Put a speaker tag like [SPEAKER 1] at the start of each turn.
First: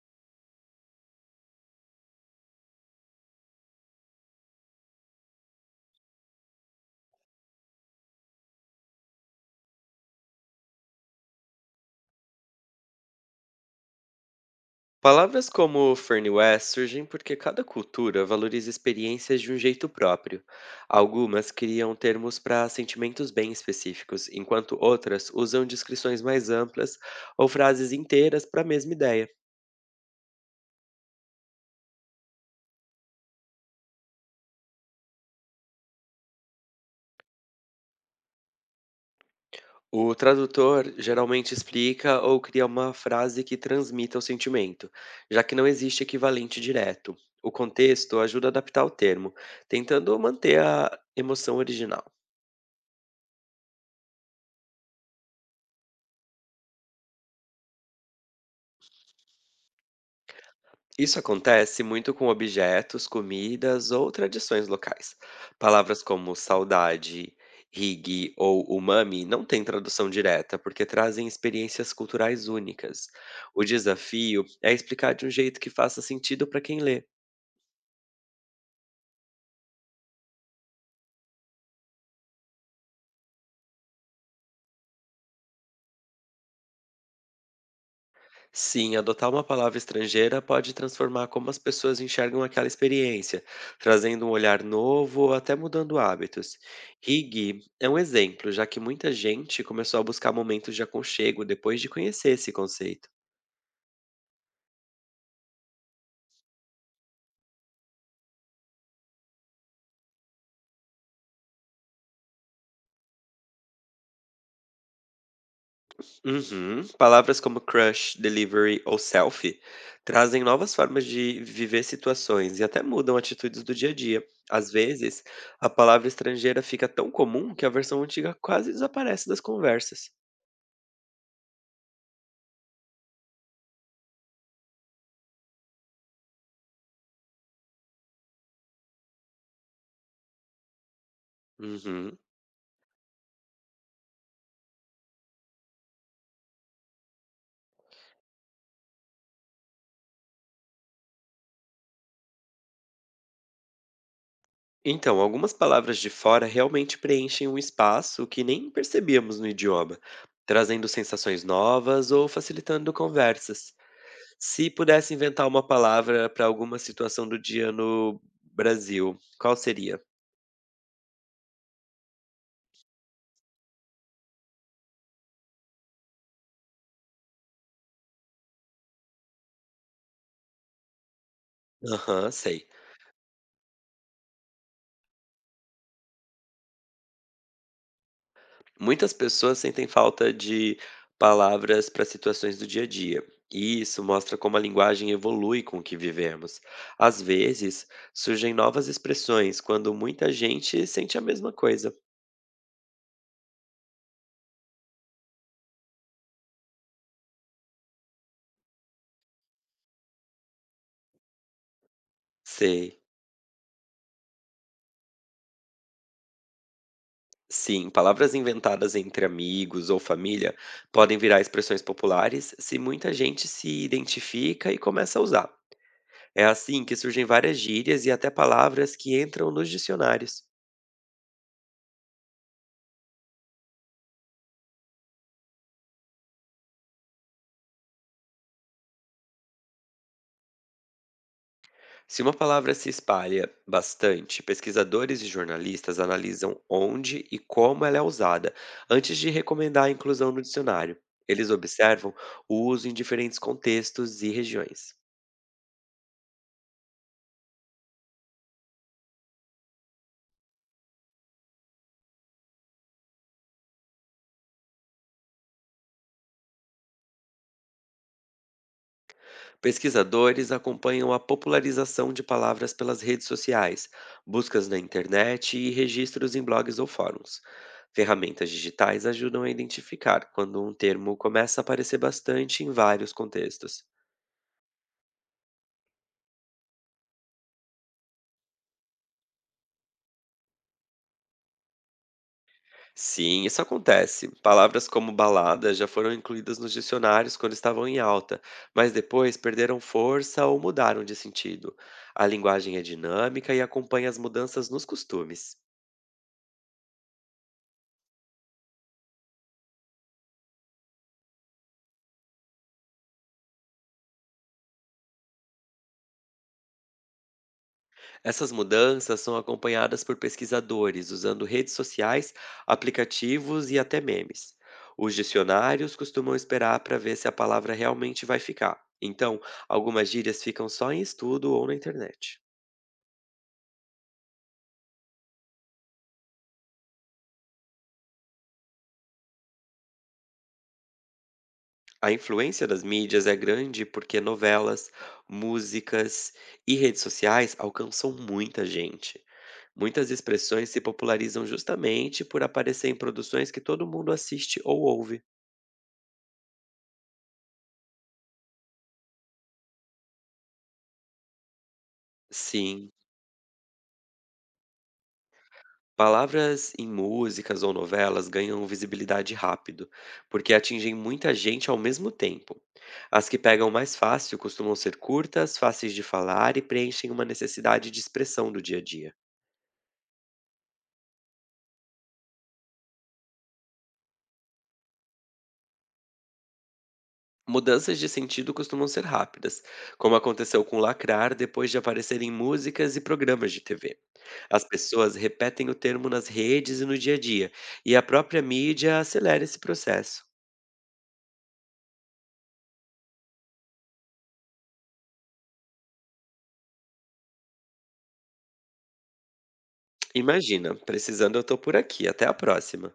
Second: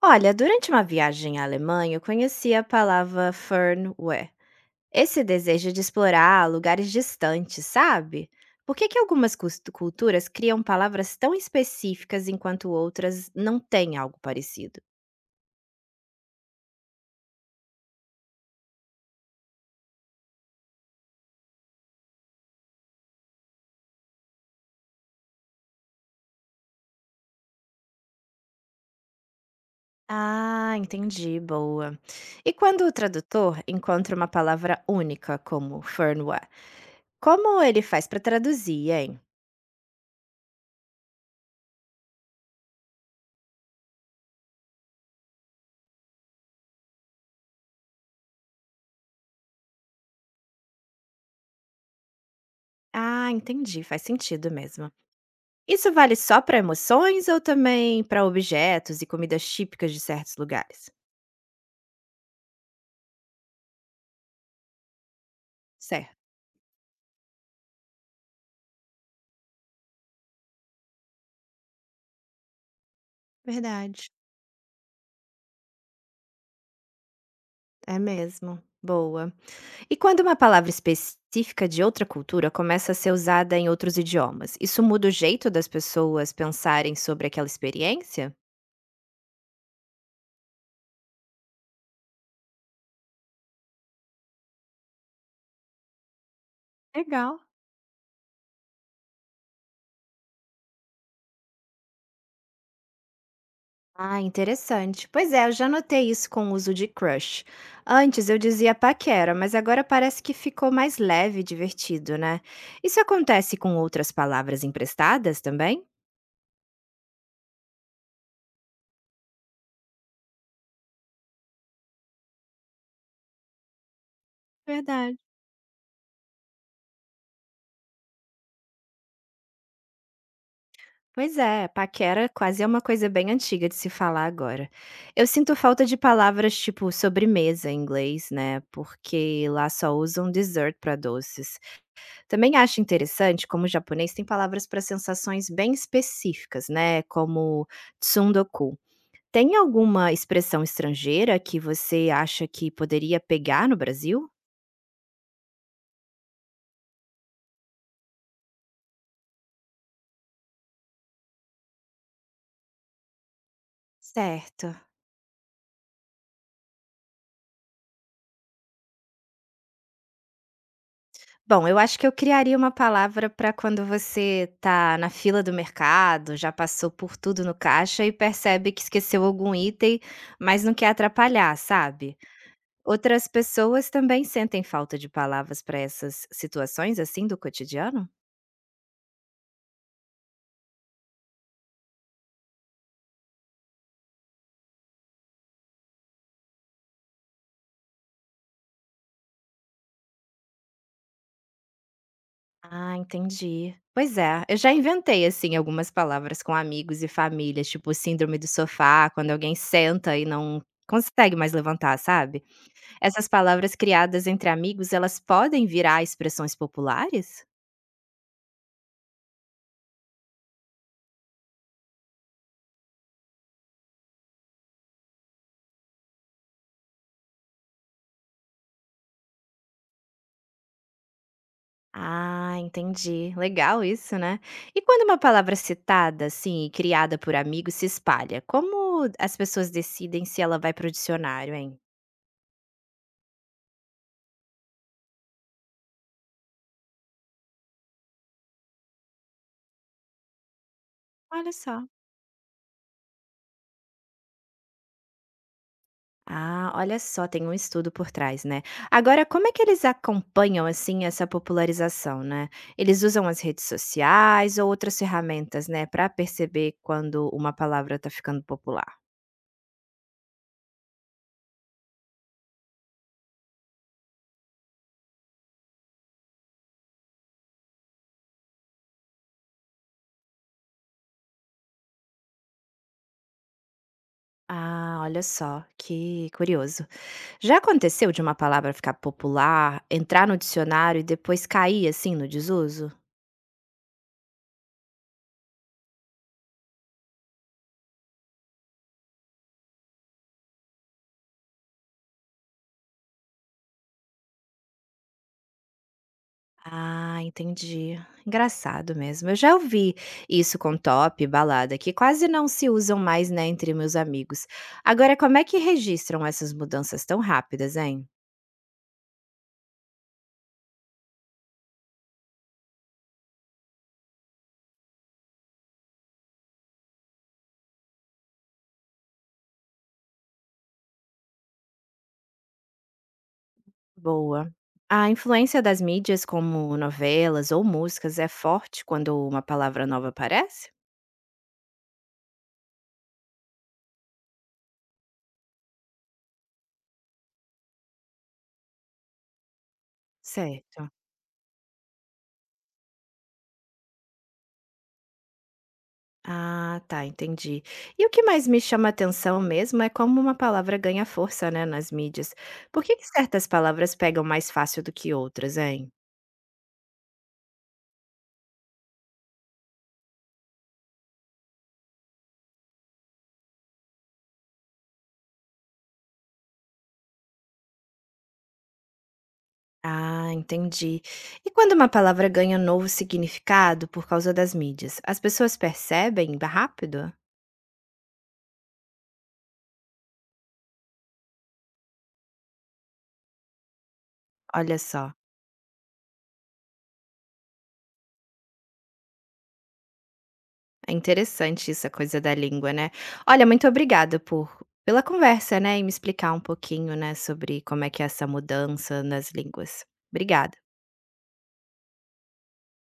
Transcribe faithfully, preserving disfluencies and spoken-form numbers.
[SPEAKER 1] Olha, durante uma viagem à Alemanha, eu conheci a palavra Fernweh. Esse desejo de explorar lugares distantes, sabe? Por que, que algumas cus- culturas criam palavras tão específicas enquanto outras não têm algo parecido?
[SPEAKER 2] Palavras como Fernie West surgem porque cada cultura valoriza experiências de um jeito próprio. Algumas criam termos para sentimentos bem específicos, enquanto outras usam descrições mais amplas ou frases inteiras para a mesma ideia.
[SPEAKER 1] Ah, entendi, boa. E quando o tradutor encontra uma palavra única como Fernweh, como ele faz para traduzir, hein?
[SPEAKER 2] O tradutor geralmente explica ou cria uma frase que transmita o sentimento, já que não existe equivalente direto. O contexto ajuda a adaptar o termo, tentando manter a emoção original.
[SPEAKER 1] Ah, entendi, faz sentido mesmo. Isso vale só para emoções ou também para objetos e comidas típicas de certos lugares?
[SPEAKER 2] Isso acontece muito com objetos, comidas ou tradições locais. Palavras
[SPEAKER 1] Certo,
[SPEAKER 2] como saudade, hig ou umami não têm tradução direta, porque trazem experiências culturais únicas. O
[SPEAKER 1] verdade.
[SPEAKER 2] desafio é explicar de um jeito que faça sentido para quem lê.
[SPEAKER 1] É mesmo. Boa. E quando uma palavra específica de outra cultura começa a ser usada em outros idiomas, isso muda o jeito das pessoas pensarem sobre aquela experiência?
[SPEAKER 2] Sim, adotar uma palavra estrangeira pode transformar como as pessoas enxergam aquela experiência, trazendo um olhar novo ou até mudando hábitos.
[SPEAKER 1] Legal.
[SPEAKER 2] Higgy é um exemplo, já que muita gente começou a buscar momentos de aconchego depois de conhecer esse conceito.
[SPEAKER 1] Ah, interessante. Pois é, eu já notei isso com o uso de crush. Antes eu dizia paquera, mas agora parece que ficou mais leve e divertido, né? Isso acontece com outras palavras emprestadas também?
[SPEAKER 2] Uhum. Palavras como crush, delivery ou selfie trazem novas formas de viver situações e até mudam atitudes do dia a dia. Às
[SPEAKER 1] Verdade.
[SPEAKER 2] vezes, a palavra estrangeira fica tão comum que a versão antiga quase desaparece das conversas.
[SPEAKER 1] Pois é, paquera quase é uma coisa bem antiga de se falar agora. Eu sinto falta de palavras tipo sobremesa em inglês, né? Porque lá só usam dessert para doces.
[SPEAKER 2] Uhum.
[SPEAKER 1] Também acho interessante como o japonês tem palavras para sensações bem específicas, né? Como tsundoku. Tem alguma expressão estrangeira que você acha que poderia pegar no Brasil?
[SPEAKER 2] Então, algumas palavras de fora realmente preenchem um espaço que nem percebíamos no idioma, trazendo sensações novas ou facilitando conversas.
[SPEAKER 1] Certo.
[SPEAKER 2] Se pudesse inventar uma palavra para alguma situação do dia no Brasil, qual seria?
[SPEAKER 1] Bom, eu acho que eu criaria uma palavra para quando você tá na fila do mercado, já passou por tudo no caixa e percebe que esqueceu algum item, mas não quer atrapalhar, sabe?
[SPEAKER 2] Aham, sei.
[SPEAKER 1] Outras pessoas também sentem falta de palavras para essas situações assim do cotidiano?
[SPEAKER 2] Muitas pessoas sentem falta de palavras para situações do dia a dia. E isso mostra como a linguagem evolui com o que vivemos. Às vezes, surgem novas expressões quando muita gente sente a mesma coisa.
[SPEAKER 1] Ah, entendi. Pois é, eu já inventei, assim, algumas palavras com amigos e família, tipo síndrome do sofá, quando alguém senta e não consegue mais levantar, sabe?
[SPEAKER 2] Sei.
[SPEAKER 1] Essas palavras criadas entre amigos, elas podem virar expressões populares?
[SPEAKER 2] Sim, palavras inventadas entre amigos ou família podem virar expressões populares se muita gente se identifica e começa a usar. É assim que surgem várias gírias e até palavras que entram nos dicionários.
[SPEAKER 1] Ah, entendi. Legal isso, né? E quando uma palavra citada, assim, e criada por amigos se espalha, como as pessoas decidem se ela vai para o dicionário, hein?
[SPEAKER 2] Se uma palavra se espalha bastante, pesquisadores e jornalistas analisam onde e como ela é usada antes de recomendar a inclusão no dicionário. Eles
[SPEAKER 1] Olha só.
[SPEAKER 2] observam o uso em diferentes contextos e regiões.
[SPEAKER 1] Ah, olha só, tem um estudo por trás, né? Agora, como é que eles acompanham assim essa popularização, né? Eles usam as redes sociais ou outras ferramentas, né, para perceber quando uma palavra tá ficando popular?
[SPEAKER 2] Pesquisadores acompanham a popularização de palavras pelas redes sociais, buscas na internet e registros em blogs ou fóruns. Ferramentas digitais ajudam a identificar quando um termo começa a aparecer bastante em vários contextos.
[SPEAKER 1] Ah, olha só, que curioso. Já aconteceu de uma palavra ficar popular, entrar no dicionário e depois cair assim no desuso?
[SPEAKER 2] Sim, isso acontece. Palavras como balada já foram incluídas nos dicionários quando estavam em alta, mas depois perderam força ou mudaram de sentido. A linguagem é dinâmica e acompanha as mudanças nos costumes.
[SPEAKER 1] Ah, entendi. Engraçado mesmo. Eu já ouvi isso com top, balada, que quase não se usam mais, né, entre meus amigos. Agora, como é que registram essas mudanças tão rápidas, hein?
[SPEAKER 2] Essas mudanças são acompanhadas por pesquisadores usando redes sociais, aplicativos e até memes. Os dicionários costumam esperar para ver se a palavra realmente vai ficar. Então, algumas gírias ficam só em estudo ou na internet.
[SPEAKER 1] Boa. A influência das mídias, como novelas ou músicas, é forte quando uma palavra nova aparece?
[SPEAKER 2] A influência das mídias é grande porque novelas, músicas e redes sociais alcançam muita gente. Muitas expressões se
[SPEAKER 1] Certo.
[SPEAKER 2] popularizam justamente por aparecer em produções que todo mundo assiste ou ouve.
[SPEAKER 1] Ah, tá, entendi. E o que mais me chama atenção mesmo é como uma palavra ganha força, né, nas mídias. Por
[SPEAKER 2] Sim,
[SPEAKER 1] que que certas palavras pegam mais fácil do que outras, hein?
[SPEAKER 2] palavras em músicas ou novelas ganham visibilidade rápido, porque atingem muita gente ao mesmo tempo. As que pegam mais fácil costumam ser curtas, fáceis de falar e preenchem uma necessidade de expressão do dia a dia.
[SPEAKER 1] Ah, entendi. E quando uma palavra ganha um novo significado por causa das mídias, as pessoas percebem rápido?
[SPEAKER 2] Mudanças de sentido costumam ser rápidas, como aconteceu com Lacrar depois de aparecer em músicas e programas de T V. As
[SPEAKER 1] Olha só,
[SPEAKER 2] pessoas repetem o termo nas redes e no dia a dia, e a própria mídia acelera esse processo.
[SPEAKER 1] é interessante essa coisa da língua, né? Olha, muito obrigada por pela conversa, né, e me explicar um pouquinho, né, sobre como é que é essa mudança nas línguas. Obrigada.
[SPEAKER 2] Imagina, precisando eu tô por aqui. Até a próxima.